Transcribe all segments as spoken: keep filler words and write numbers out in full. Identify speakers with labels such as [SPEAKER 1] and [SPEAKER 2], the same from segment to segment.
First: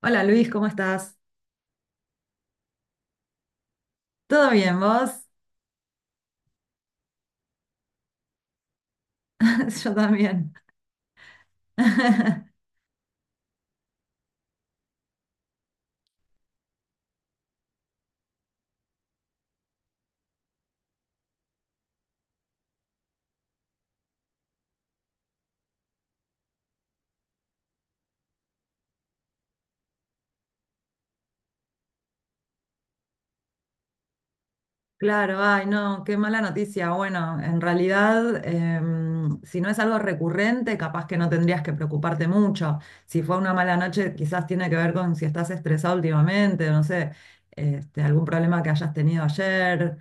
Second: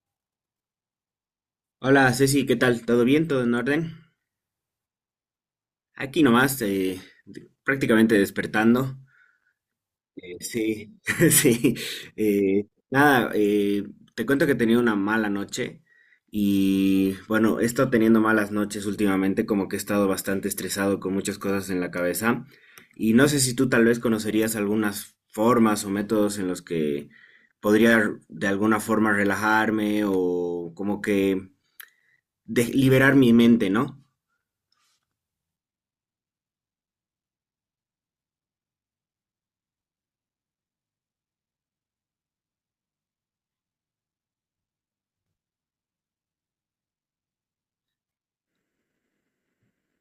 [SPEAKER 1] Hola Luis, ¿cómo estás?
[SPEAKER 2] Hola Ceci, ¿qué tal? ¿Todo bien? ¿Todo en orden?
[SPEAKER 1] ¿Todo bien, vos?
[SPEAKER 2] Aquí nomás, eh, de- prácticamente despertando.
[SPEAKER 1] Yo
[SPEAKER 2] Eh,
[SPEAKER 1] también.
[SPEAKER 2] sí, sí. eh, nada, eh, Te cuento que he tenido una mala noche y bueno, he estado teniendo malas noches últimamente, como que he estado bastante estresado con muchas cosas en la cabeza y no sé si tú tal vez conocerías algunas formas o métodos en los que podría de alguna forma relajarme o como que de- liberar mi mente, ¿no?
[SPEAKER 1] Claro, ay, no, qué mala noticia. Bueno, en realidad, em, si no es algo recurrente, capaz que no tendrías que preocuparte mucho. Si fue una mala noche, quizás tiene que ver con si estás estresado últimamente, no sé, este, algún problema que hayas tenido ayer,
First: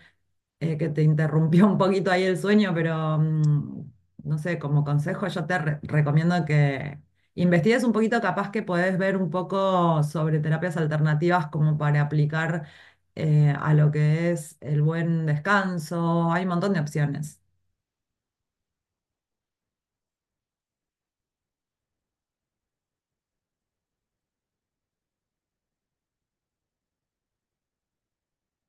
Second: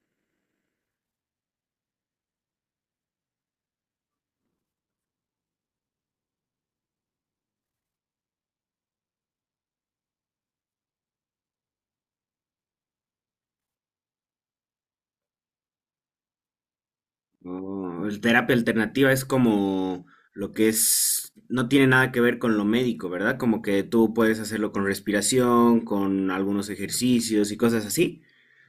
[SPEAKER 1] eh, que te interrumpió un poquito ahí el sueño, pero mm, no sé, como consejo yo te re- recomiendo que investigues un poquito, capaz que podés ver un poco sobre terapias alternativas como para aplicar eh, a lo que es el buen descanso. Hay un montón de opciones.
[SPEAKER 2] Oh, el terapia alternativa es como lo que es, no tiene nada que ver con lo médico, ¿verdad? Como que tú puedes hacerlo con respiración, con algunos ejercicios y cosas así.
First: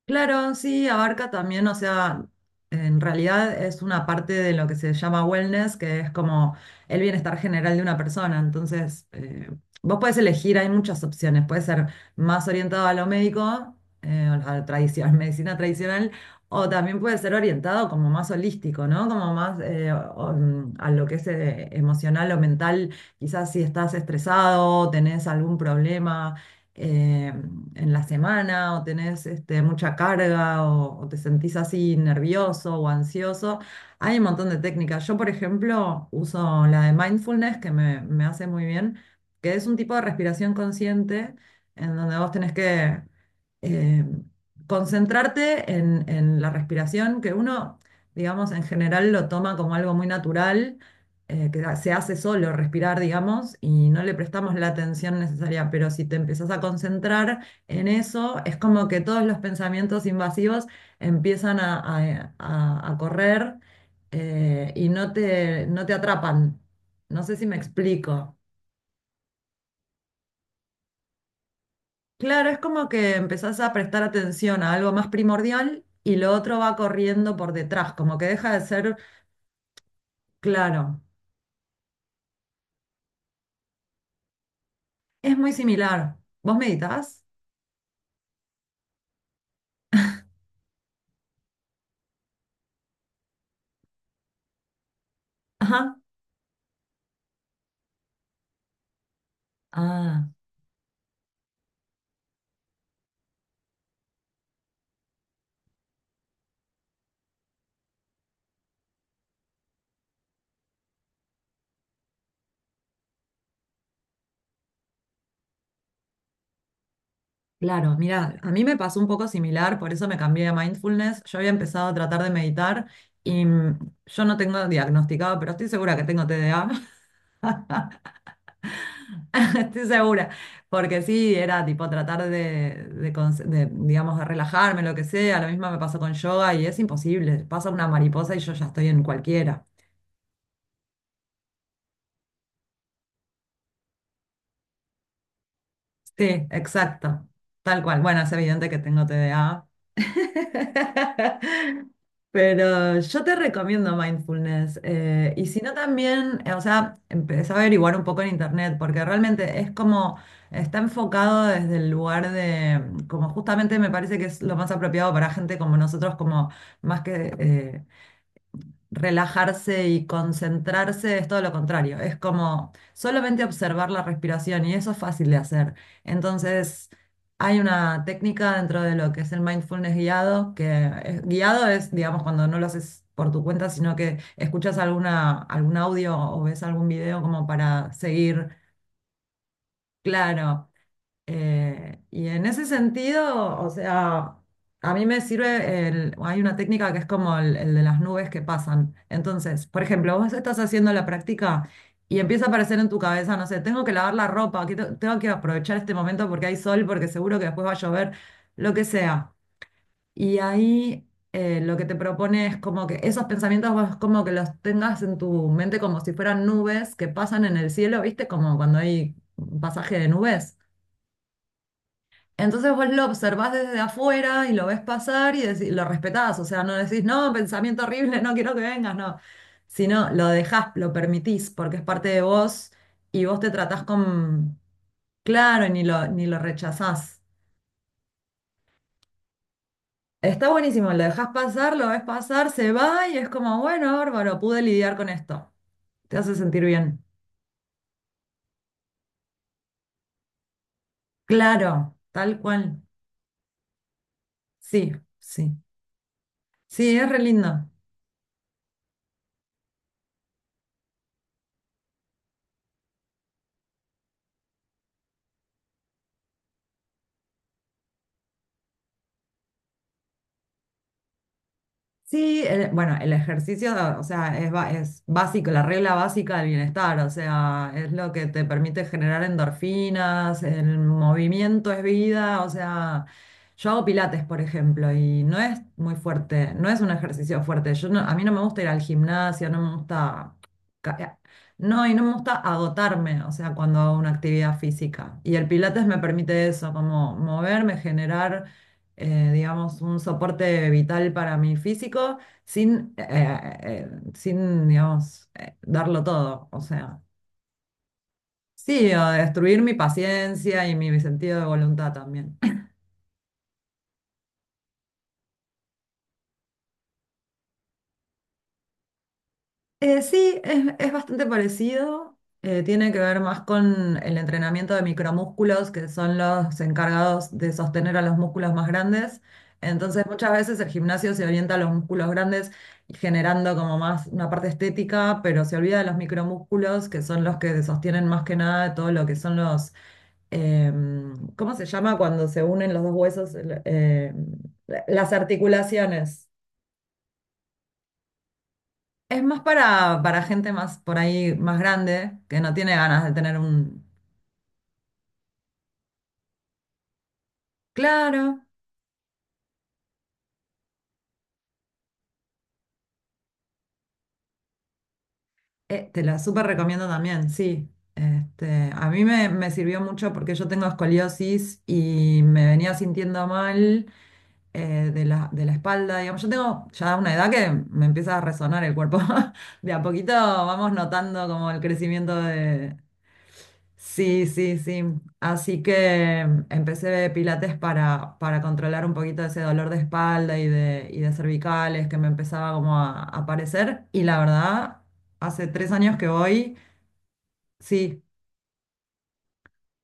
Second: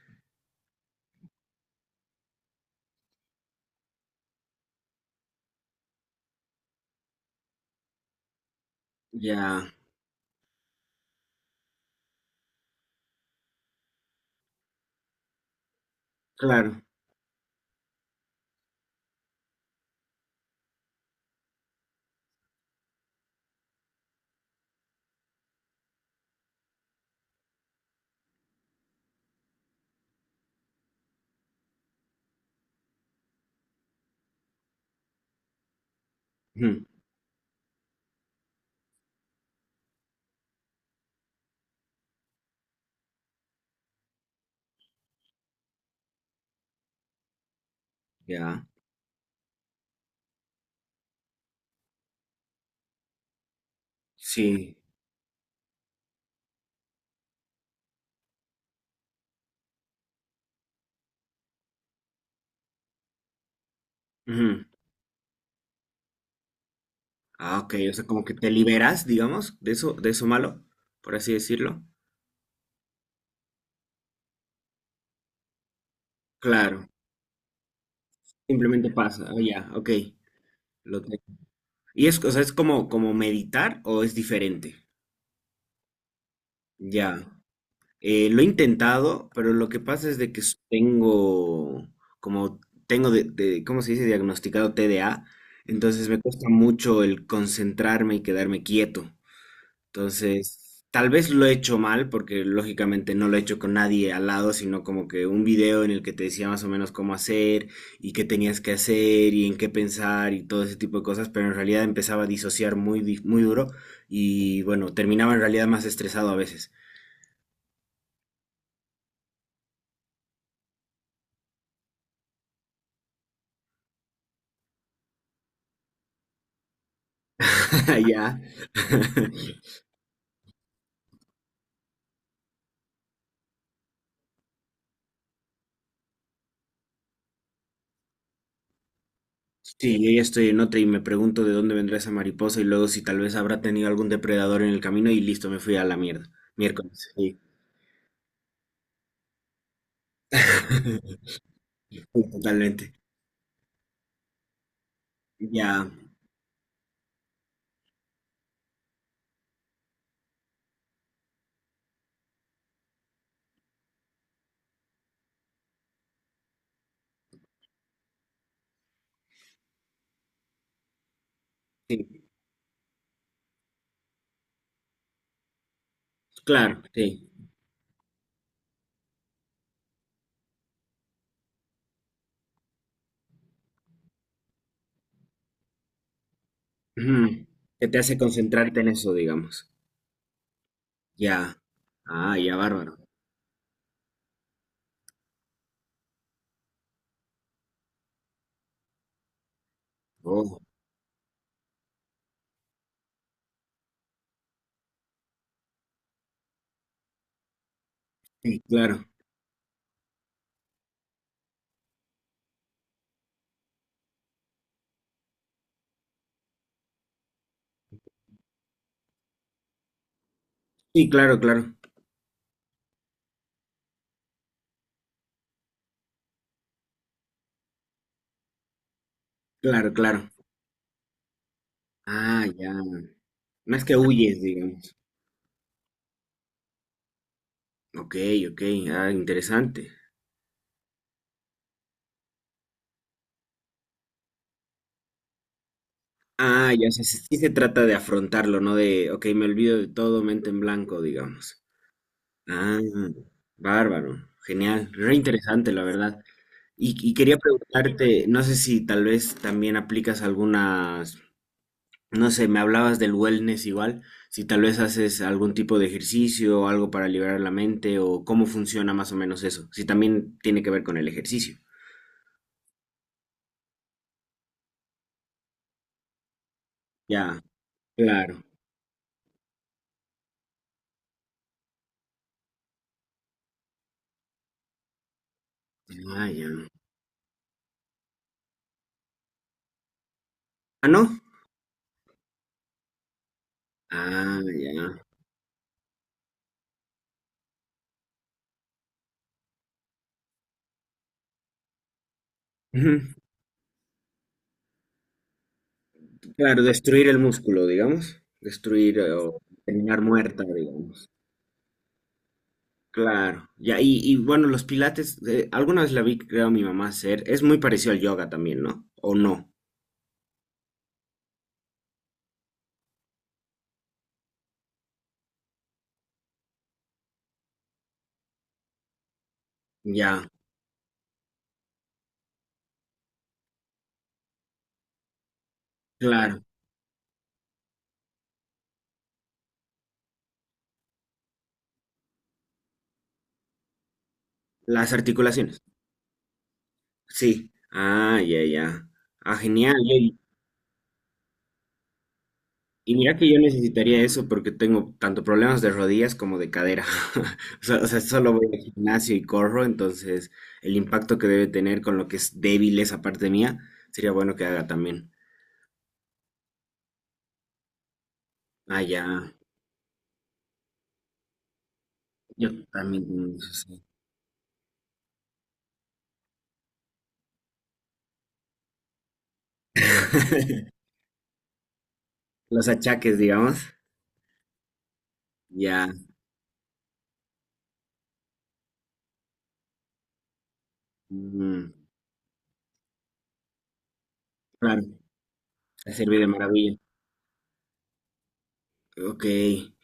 [SPEAKER 1] Claro, sí, abarca también, o sea, en realidad es una parte de lo que se llama wellness, que es como el bienestar general de una persona. Entonces, eh,
[SPEAKER 2] Ya,
[SPEAKER 1] vos podés elegir, hay muchas opciones. Puede ser más orientado a lo médico, eh, a la tradición, medicina tradicional, o
[SPEAKER 2] claro.
[SPEAKER 1] también puede ser orientado como más holístico, ¿no? Como más eh, o- mm, a lo que es eh, emocional o mental. Quizás si estás estresado, tenés algún problema. eh, en la semana o tenés este, mucha carga o, o te sentís así nervioso o ansioso. Hay un montón de técnicas. Yo, por ejemplo, uso la
[SPEAKER 2] Ujú.
[SPEAKER 1] de mindfulness que me, me hace muy bien, que es un tipo de respiración consciente en donde vos tenés que eh, concentrarte en, en la respiración, que uno, digamos, en
[SPEAKER 2] Ya,
[SPEAKER 1] general lo toma como algo muy natural, eh, que se hace solo respirar, digamos, y no le prestamos la
[SPEAKER 2] sí.
[SPEAKER 1] atención necesaria, pero si te empezás a concentrar en eso, es como que todos los pensamientos invasivos empiezan a, a- a- a correr
[SPEAKER 2] Ujú.
[SPEAKER 1] eh, y no te, no te atrapan. No sé si me
[SPEAKER 2] Ah, ok, o sea, como que
[SPEAKER 1] explico.
[SPEAKER 2] te liberas, digamos, de eso, de eso malo, por así decirlo.
[SPEAKER 1] Claro, es como que empezás a prestar atención a algo más primordial y lo otro va
[SPEAKER 2] Claro,
[SPEAKER 1] corriendo por detrás, como que deja de
[SPEAKER 2] simplemente
[SPEAKER 1] ser
[SPEAKER 2] pasa. Ah, ya, ok.
[SPEAKER 1] claro.
[SPEAKER 2] Lo tengo. Y es, o sea, es como, como meditar o es diferente.
[SPEAKER 1] Es muy similar. ¿Vos meditas?
[SPEAKER 2] Ya. Eh, lo he intentado, pero lo que pasa es de que s- tengo, como tengo de, de- ¿cómo se dice? Diagnosticado T D A,
[SPEAKER 1] Ajá.
[SPEAKER 2] entonces me cuesta mucho el concentrarme y quedarme quieto.
[SPEAKER 1] Ah.
[SPEAKER 2] Entonces, tal vez lo he hecho mal, porque lógicamente no lo he hecho con nadie al lado, sino como que un video en el que te decía más o menos cómo hacer y qué tenías que hacer y en qué pensar y todo ese tipo de cosas, pero en realidad empezaba a disociar muy, di- muy duro y bueno, terminaba en realidad más estresado a veces.
[SPEAKER 1] Claro, mira, a mí me pasó un poco similar, por eso me cambié a mindfulness. Yo había empezado a tratar de meditar y mm, yo no tengo diagnosticado, pero estoy segura que tengo T D A,
[SPEAKER 2] Ya.
[SPEAKER 1] estoy segura, porque sí, era tipo tratar de, de cons- de, digamos, de relajarme, lo que sea. Lo mismo me pasó con yoga y es imposible. Pasa una mariposa y yo ya estoy en cualquiera.
[SPEAKER 2] Sí, yo ya estoy en otra y me pregunto de dónde vendrá esa mariposa y luego si tal vez habrá tenido algún depredador en el camino y listo, me fui a la
[SPEAKER 1] Sí,
[SPEAKER 2] mierda. Miércoles,
[SPEAKER 1] exacto,
[SPEAKER 2] sí.
[SPEAKER 1] tal cual. Bueno, es evidente que tengo T D A.
[SPEAKER 2] Sí, totalmente.
[SPEAKER 1] Pero yo te recomiendo mindfulness. Eh, y si no
[SPEAKER 2] Ya,
[SPEAKER 1] también, eh, o sea, empecé a averiguar un poco en internet, porque realmente es como, está enfocado desde el lugar de, como justamente me parece que es lo más apropiado para gente como nosotros, como más que eh, relajarse y concentrarse es todo lo contrario. Es
[SPEAKER 2] sí,
[SPEAKER 1] como solamente observar la respiración y eso es fácil de hacer.
[SPEAKER 2] claro,
[SPEAKER 1] Entonces,
[SPEAKER 2] sí.
[SPEAKER 1] hay una técnica dentro de lo que es el mindfulness guiado, que es- guiado es, digamos, cuando no lo haces por tu cuenta, sino que escuchas alguna, algún audio o ves algún video como
[SPEAKER 2] Ujú. Que
[SPEAKER 1] para
[SPEAKER 2] te hace
[SPEAKER 1] seguir.
[SPEAKER 2] concentrarte en eso, digamos.
[SPEAKER 1] Claro,
[SPEAKER 2] Ya.
[SPEAKER 1] eh, y
[SPEAKER 2] Ah,
[SPEAKER 1] en
[SPEAKER 2] ya,
[SPEAKER 1] ese
[SPEAKER 2] bárbaro.
[SPEAKER 1] sentido, o sea, a mí me sirve, el- hay una técnica que es como el, el de las nubes que pasan. Entonces, por ejemplo, vos estás
[SPEAKER 2] Oh,
[SPEAKER 1] haciendo la práctica y empieza a aparecer en tu cabeza, no sé, tengo que lavar la ropa, que te- tengo que aprovechar este momento porque hay sol, porque seguro que después va a llover,
[SPEAKER 2] sí,
[SPEAKER 1] lo que
[SPEAKER 2] claro.
[SPEAKER 1] sea. Y ahí eh, lo que te propone es como que esos pensamientos vos como que los tengas en tu mente como si fueran nubes que pasan en el cielo, ¿viste? Como cuando hay un pasaje de nubes.
[SPEAKER 2] Sí, claro, claro.
[SPEAKER 1] Entonces vos lo observás desde afuera y lo ves pasar y decí- lo respetás, o sea, no decís, no, pensamiento horrible, no quiero que vengas, no,
[SPEAKER 2] Claro,
[SPEAKER 1] sino lo
[SPEAKER 2] claro.
[SPEAKER 1] dejás, lo permitís, porque es parte de
[SPEAKER 2] Ah,
[SPEAKER 1] vos
[SPEAKER 2] ya. No
[SPEAKER 1] y vos te tratás
[SPEAKER 2] es que huyes,
[SPEAKER 1] con,
[SPEAKER 2] digamos.
[SPEAKER 1] claro, y ni lo, ni lo rechazás.
[SPEAKER 2] Ok, ok. Ah, interesante.
[SPEAKER 1] Está buenísimo, lo dejás pasar, lo ves pasar, se va y es como, bueno, bárbaro, pude lidiar con esto. Te hace sentir
[SPEAKER 2] Ah, ya, o
[SPEAKER 1] bien.
[SPEAKER 2] sea, sí, sí se trata de afrontarlo, ¿no? De, ok, me olvido de todo, mente en blanco, digamos.
[SPEAKER 1] Claro, tal
[SPEAKER 2] Ah,
[SPEAKER 1] cual.
[SPEAKER 2] bárbaro, genial,
[SPEAKER 1] Sí,
[SPEAKER 2] re
[SPEAKER 1] sí.
[SPEAKER 2] interesante, la verdad.
[SPEAKER 1] Sí,
[SPEAKER 2] Y,
[SPEAKER 1] es
[SPEAKER 2] y
[SPEAKER 1] re
[SPEAKER 2] quería
[SPEAKER 1] lindo.
[SPEAKER 2] preguntarte, no sé si tal vez también aplicas algunas, no sé, me hablabas del wellness igual, si tal vez haces algún tipo de ejercicio o algo para liberar la mente o cómo funciona más o menos eso, si también tiene que ver con el ejercicio.
[SPEAKER 1] Sí, el- bueno, el ejercicio, o sea, es, ba- es básico, la regla básica del bienestar, o
[SPEAKER 2] Ya,
[SPEAKER 1] sea, es lo que
[SPEAKER 2] claro.
[SPEAKER 1] te permite generar endorfinas, el movimiento es vida, o sea, yo hago pilates, por ejemplo, y no es muy
[SPEAKER 2] Ah, ya.
[SPEAKER 1] fuerte, no es un ejercicio fuerte. Yo no- a mí no me gusta ir al gimnasio, no me gusta,
[SPEAKER 2] Ah,
[SPEAKER 1] ca-
[SPEAKER 2] ¿no?
[SPEAKER 1] eh, no, y no me gusta agotarme, o sea, cuando hago una
[SPEAKER 2] Ah,
[SPEAKER 1] actividad
[SPEAKER 2] ya.
[SPEAKER 1] física. Y el pilates me permite eso, como moverme, generar eh, digamos, un soporte vital para mi físico sin, eh, eh, sin, digamos, eh, darlo todo. O
[SPEAKER 2] Claro,
[SPEAKER 1] sea,
[SPEAKER 2] destruir el músculo, digamos,
[SPEAKER 1] sí,
[SPEAKER 2] destruir
[SPEAKER 1] o
[SPEAKER 2] eh, o
[SPEAKER 1] destruir mi
[SPEAKER 2] terminar muerta,
[SPEAKER 1] paciencia y mi
[SPEAKER 2] digamos.
[SPEAKER 1] sentido de voluntad también.
[SPEAKER 2] Claro, ya, y, y bueno, los pilates, eh, alguna vez la vi, creo, a mi mamá hacer, es muy parecido al yoga también, ¿no? ¿O no?
[SPEAKER 1] Eh, sí, es, es bastante parecido. Eh, tiene que ver más con el entrenamiento de micromúsculos, que son los encargados de sostener a los músculos más grandes. Entonces,
[SPEAKER 2] Ya,
[SPEAKER 1] muchas veces el gimnasio se orienta a los músculos grandes, generando como más una parte estética, pero se olvida de los
[SPEAKER 2] claro,
[SPEAKER 1] micromúsculos, que son los que sostienen más que nada todo lo que son los, em, ¿cómo se llama cuando se unen los dos huesos? El- em,
[SPEAKER 2] las
[SPEAKER 1] las
[SPEAKER 2] articulaciones,
[SPEAKER 1] articulaciones.
[SPEAKER 2] sí. Ah, ya, ya.
[SPEAKER 1] Es
[SPEAKER 2] Ah,
[SPEAKER 1] más
[SPEAKER 2] genial.
[SPEAKER 1] para,
[SPEAKER 2] Y,
[SPEAKER 1] para gente más por ahí más grande que no tiene
[SPEAKER 2] y
[SPEAKER 1] ganas de
[SPEAKER 2] mira que
[SPEAKER 1] tener
[SPEAKER 2] yo
[SPEAKER 1] un...
[SPEAKER 2] necesitaría eso porque tengo tanto problemas de rodillas como de cadera. O sea, o sea,
[SPEAKER 1] Claro,
[SPEAKER 2] solo voy al gimnasio y corro, entonces el impacto que debe tener con lo que es débil esa parte mía, sería bueno que haga también.
[SPEAKER 1] eh, te la súper recomiendo también, sí. Este,
[SPEAKER 2] Ah,
[SPEAKER 1] a mí me,
[SPEAKER 2] ya.
[SPEAKER 1] me sirvió mucho porque yo tengo escoliosis y me
[SPEAKER 2] Yo
[SPEAKER 1] venía
[SPEAKER 2] también
[SPEAKER 1] sintiendo
[SPEAKER 2] tengo esos, sí.
[SPEAKER 1] mal eh, de la, de la espalda. Digamos, yo tengo ya una edad que me empieza a resonar el cuerpo. De a poquito vamos notando como el crecimiento
[SPEAKER 2] Los
[SPEAKER 1] de
[SPEAKER 2] achaques, digamos.
[SPEAKER 1] Sí, sí, sí. Así
[SPEAKER 2] Ya.
[SPEAKER 1] que em, empecé pilates para, para controlar un poquito ese dolor de espalda y de, y de
[SPEAKER 2] Mm,
[SPEAKER 1] cervicales que me empezaba como a, a aparecer. Y la verdad,
[SPEAKER 2] claro,
[SPEAKER 1] hace tres
[SPEAKER 2] te
[SPEAKER 1] años que
[SPEAKER 2] sirve de
[SPEAKER 1] voy,
[SPEAKER 2] maravilla.
[SPEAKER 1] sí,
[SPEAKER 2] Ok.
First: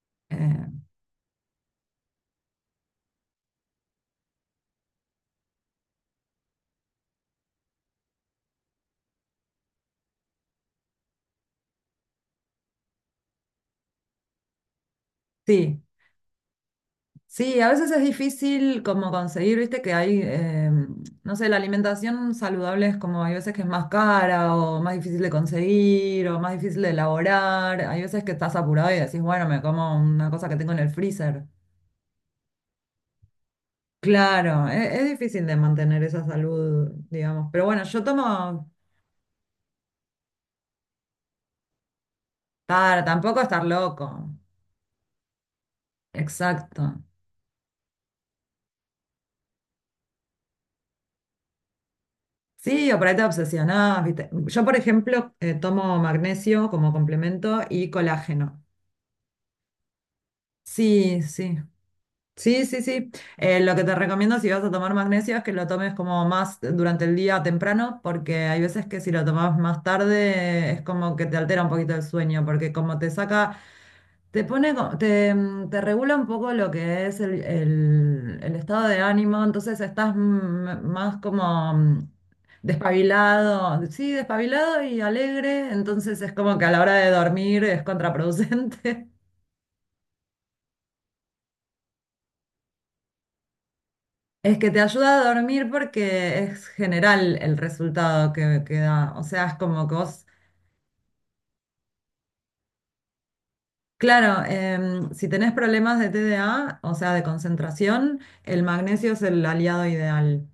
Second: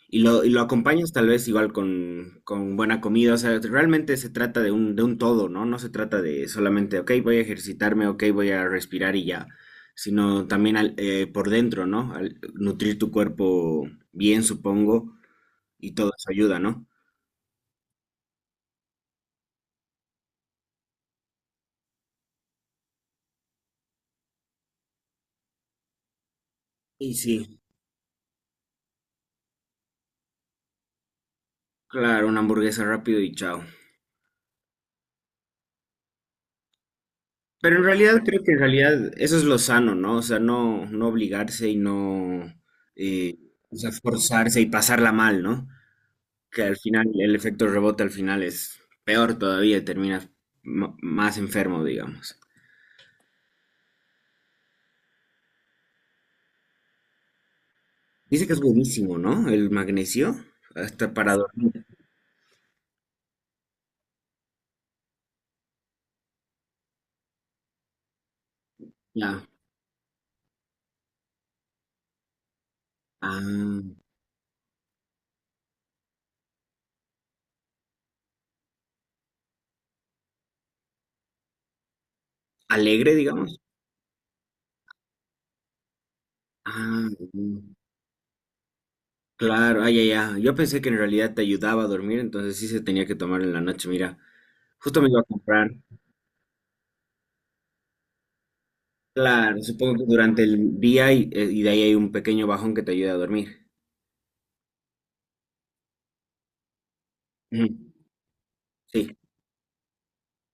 [SPEAKER 2] Y lo, y lo
[SPEAKER 1] eh,
[SPEAKER 2] acompañas tal vez igual con, con buena comida. O sea, realmente se trata de un, de un todo, ¿no? No se trata de solamente, ok, voy a ejercitarme, ok, voy a respirar y ya. Sino también al- eh, por dentro, ¿no? Al nutrir tu cuerpo bien, supongo.
[SPEAKER 1] sí,
[SPEAKER 2] Y todo eso ayuda, ¿no?
[SPEAKER 1] sí, a veces es difícil como conseguir, viste, que hay, eh, no sé, la alimentación saludable es como hay veces que es más cara o más difícil de conseguir o más difícil de
[SPEAKER 2] Y sí,
[SPEAKER 1] elaborar. Hay veces que estás apurado y decís, bueno, me como una cosa que tengo en el freezer.
[SPEAKER 2] claro, una hamburguesa rápido y chao.
[SPEAKER 1] Claro, e- es difícil de mantener esa salud, digamos. Pero
[SPEAKER 2] Pero
[SPEAKER 1] bueno,
[SPEAKER 2] en
[SPEAKER 1] yo
[SPEAKER 2] realidad creo que en
[SPEAKER 1] tomo
[SPEAKER 2] realidad eso es lo sano, ¿no? O sea, no, no obligarse y no
[SPEAKER 1] para
[SPEAKER 2] eh,
[SPEAKER 1] tampoco estar
[SPEAKER 2] o sea,
[SPEAKER 1] loco.
[SPEAKER 2] forzarse y pasarla mal, ¿no? Que al
[SPEAKER 1] Exacto.
[SPEAKER 2] final el efecto rebote al final es peor todavía, y terminas m- más enfermo, digamos.
[SPEAKER 1] Sí, o por ahí te obsesionás, ¿viste? Yo, por ejemplo, eh, tomo magnesio como complemento y
[SPEAKER 2] Dice que es
[SPEAKER 1] colágeno.
[SPEAKER 2] buenísimo, ¿no? El magnesio, hasta
[SPEAKER 1] Sí,
[SPEAKER 2] para
[SPEAKER 1] sí.
[SPEAKER 2] dormir.
[SPEAKER 1] Sí, sí, sí. Eh, lo que te recomiendo si vas a tomar magnesio es que lo tomes como más durante el día temprano, porque hay veces que si lo
[SPEAKER 2] Ya.
[SPEAKER 1] tomas más tarde es como que te altera un poquito el sueño, porque como te saca.
[SPEAKER 2] Ah,
[SPEAKER 1] Te pone, co- te, mm, te regula un poco lo que es el, el- el estado de ánimo, entonces estás mm, más como mm,
[SPEAKER 2] alegre, digamos.
[SPEAKER 1] despabilado, sí, despabilado y alegre, entonces es como que a la hora
[SPEAKER 2] Ah,
[SPEAKER 1] de dormir
[SPEAKER 2] mm,
[SPEAKER 1] es contraproducente.
[SPEAKER 2] claro, ah, ya, ya. Yo pensé que en realidad te ayudaba a dormir, entonces sí se tenía que tomar en la noche. Mira,
[SPEAKER 1] Es que te
[SPEAKER 2] justo me
[SPEAKER 1] ayuda
[SPEAKER 2] iba a
[SPEAKER 1] a dormir
[SPEAKER 2] comprar.
[SPEAKER 1] porque es general el resultado que, que da, o sea, es
[SPEAKER 2] Claro,
[SPEAKER 1] como que
[SPEAKER 2] supongo que
[SPEAKER 1] vos,
[SPEAKER 2] durante el día y, eh, y de ahí hay un pequeño bajón que te ayuda a dormir.
[SPEAKER 1] claro, em, si tenés problemas de T D A, o sea, de
[SPEAKER 2] Ujú.
[SPEAKER 1] concentración, el magnesio
[SPEAKER 2] Sí.
[SPEAKER 1] es el aliado ideal.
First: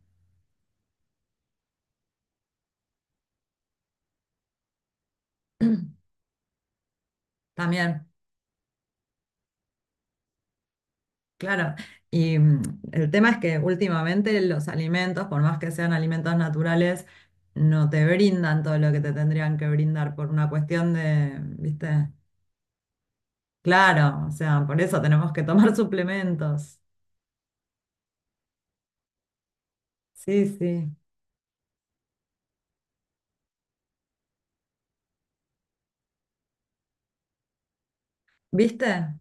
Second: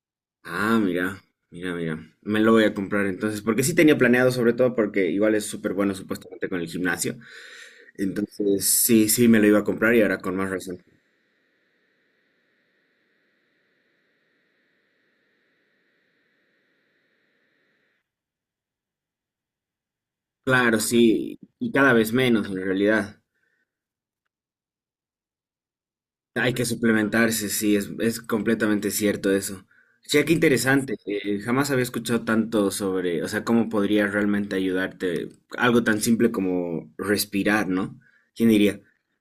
[SPEAKER 2] Ah, mira, mira, mira. Me lo voy a comprar entonces, porque sí tenía planeado, sobre todo porque igual es súper bueno supuestamente con el gimnasio.
[SPEAKER 1] También.
[SPEAKER 2] Entonces, sí, sí, me lo iba a comprar y ahora con más razón.
[SPEAKER 1] Claro, y mm, el tema es que últimamente los alimentos, por más que sean alimentos naturales, no te brindan todo lo que te tendrían que brindar por una
[SPEAKER 2] Claro,
[SPEAKER 1] cuestión de,
[SPEAKER 2] sí, y cada
[SPEAKER 1] ¿viste?
[SPEAKER 2] vez menos en realidad.
[SPEAKER 1] Claro, o sea, por eso tenemos que tomar
[SPEAKER 2] Hay que
[SPEAKER 1] suplementos.
[SPEAKER 2] suplementarse, sí, es, es completamente cierto eso. Che, qué
[SPEAKER 1] Sí, sí.
[SPEAKER 2] interesante. Eh, jamás había escuchado tanto sobre, o sea, cómo podría realmente ayudarte algo tan simple como respirar, ¿no? ¿Quién diría?
[SPEAKER 1] ¿Viste?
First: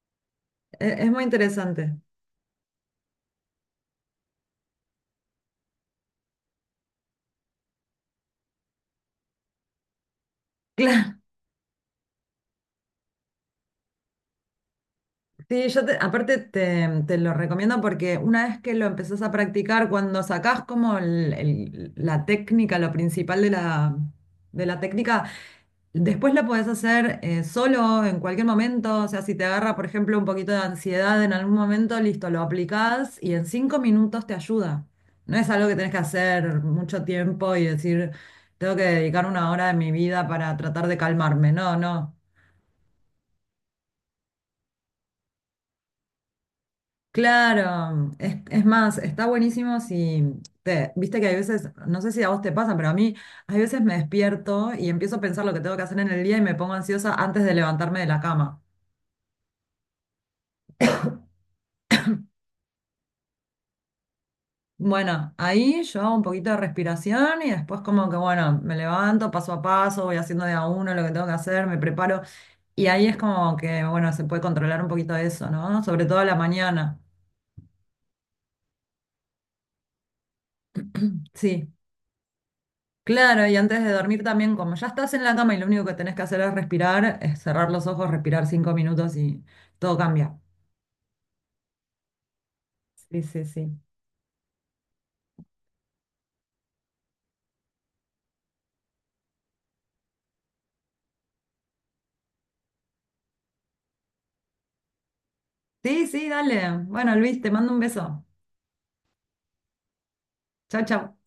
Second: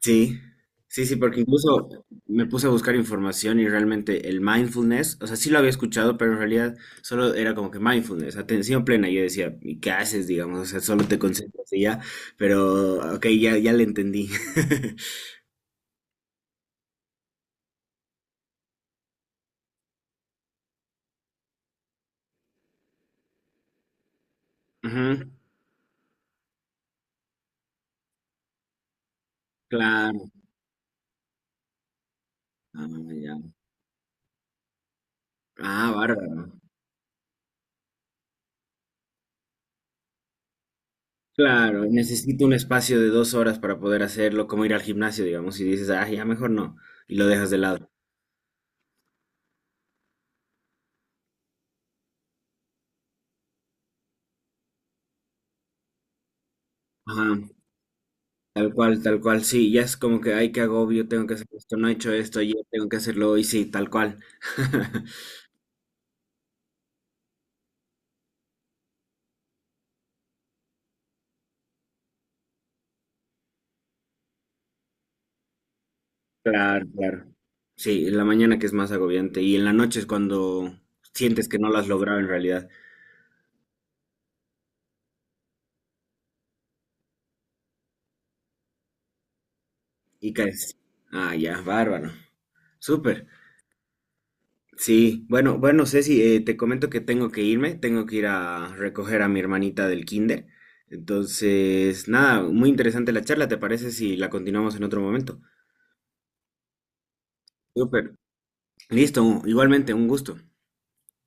[SPEAKER 2] Sí,
[SPEAKER 1] E-
[SPEAKER 2] sí,
[SPEAKER 1] Es
[SPEAKER 2] sí,
[SPEAKER 1] muy
[SPEAKER 2] porque incluso
[SPEAKER 1] interesante.
[SPEAKER 2] me puse a buscar información y realmente el mindfulness, o sea, sí lo había escuchado, pero en realidad solo era como que mindfulness, atención plena. Y yo decía, ¿y qué haces, digamos? O sea, solo te
[SPEAKER 1] Claro.
[SPEAKER 2] concentras y ya, pero ok, ya, ya le entendí.
[SPEAKER 1] Sí, yo te- aparte te, te lo recomiendo porque una vez que lo empezás a practicar, cuando sacás como el- el- la técnica, lo principal de la, de la técnica,
[SPEAKER 2] Ujú,
[SPEAKER 1] después lo podés hacer eh, solo en cualquier momento, o sea, si te agarra, por ejemplo, un
[SPEAKER 2] claro.
[SPEAKER 1] poquito de ansiedad en algún momento, listo, lo
[SPEAKER 2] Ah,
[SPEAKER 1] aplicás y
[SPEAKER 2] ya.
[SPEAKER 1] en cinco minutos te ayuda. No es algo que tenés
[SPEAKER 2] Ah,
[SPEAKER 1] que
[SPEAKER 2] bárbaro.
[SPEAKER 1] hacer mucho tiempo y decir, tengo que dedicar una hora de mi vida para tratar de calmarme. No,
[SPEAKER 2] Claro,
[SPEAKER 1] no.
[SPEAKER 2] necesito un espacio de dos horas para poder hacerlo, como ir al gimnasio, digamos, y dices, ah, ya mejor no, y lo dejas de lado.
[SPEAKER 1] Claro, es, es más, está buenísimo si te, viste que hay veces, no sé si a vos te pasa, pero a mí hay veces me despierto y empiezo a pensar lo que tengo que hacer en el día y me pongo ansiosa
[SPEAKER 2] Ajá,
[SPEAKER 1] antes de levantarme de la cama.
[SPEAKER 2] tal cual, tal cual, sí, ya es como que, ay, qué agobio, tengo que hacer esto, no he hecho esto ayer, tengo que hacerlo hoy, sí, tal cual.
[SPEAKER 1] Bueno, ahí yo hago un poquito de respiración y después como que, bueno, me levanto paso a paso, voy haciendo de a uno lo que tengo que hacer, me preparo. Y ahí es como que, bueno, se puede controlar un poquito eso, ¿no? Sobre todo a la
[SPEAKER 2] Claro,
[SPEAKER 1] mañana.
[SPEAKER 2] claro. Sí, en la mañana que es más agobiante, y en la noche es cuando sientes que no
[SPEAKER 1] Sí,
[SPEAKER 2] lo has logrado en realidad,
[SPEAKER 1] claro, y antes de dormir también, como ya estás en la cama y lo único que tenés que hacer es respirar, es cerrar los ojos, respirar cinco minutos y todo
[SPEAKER 2] y
[SPEAKER 1] cambia.
[SPEAKER 2] caes. Ah, ya, bárbaro.
[SPEAKER 1] Sí,
[SPEAKER 2] Súper.
[SPEAKER 1] sí, sí.
[SPEAKER 2] Sí, bueno, bueno, Ceci, eh, te comento que tengo que irme, tengo que ir a recoger a mi hermanita del kinder. Entonces, nada, muy interesante la charla, ¿te parece si la continuamos en otro momento?
[SPEAKER 1] Sí, sí, dale. Bueno, Luis, te mando un
[SPEAKER 2] Súper.
[SPEAKER 1] beso.
[SPEAKER 2] Listo, igualmente, un gusto.
[SPEAKER 1] Chao, chao.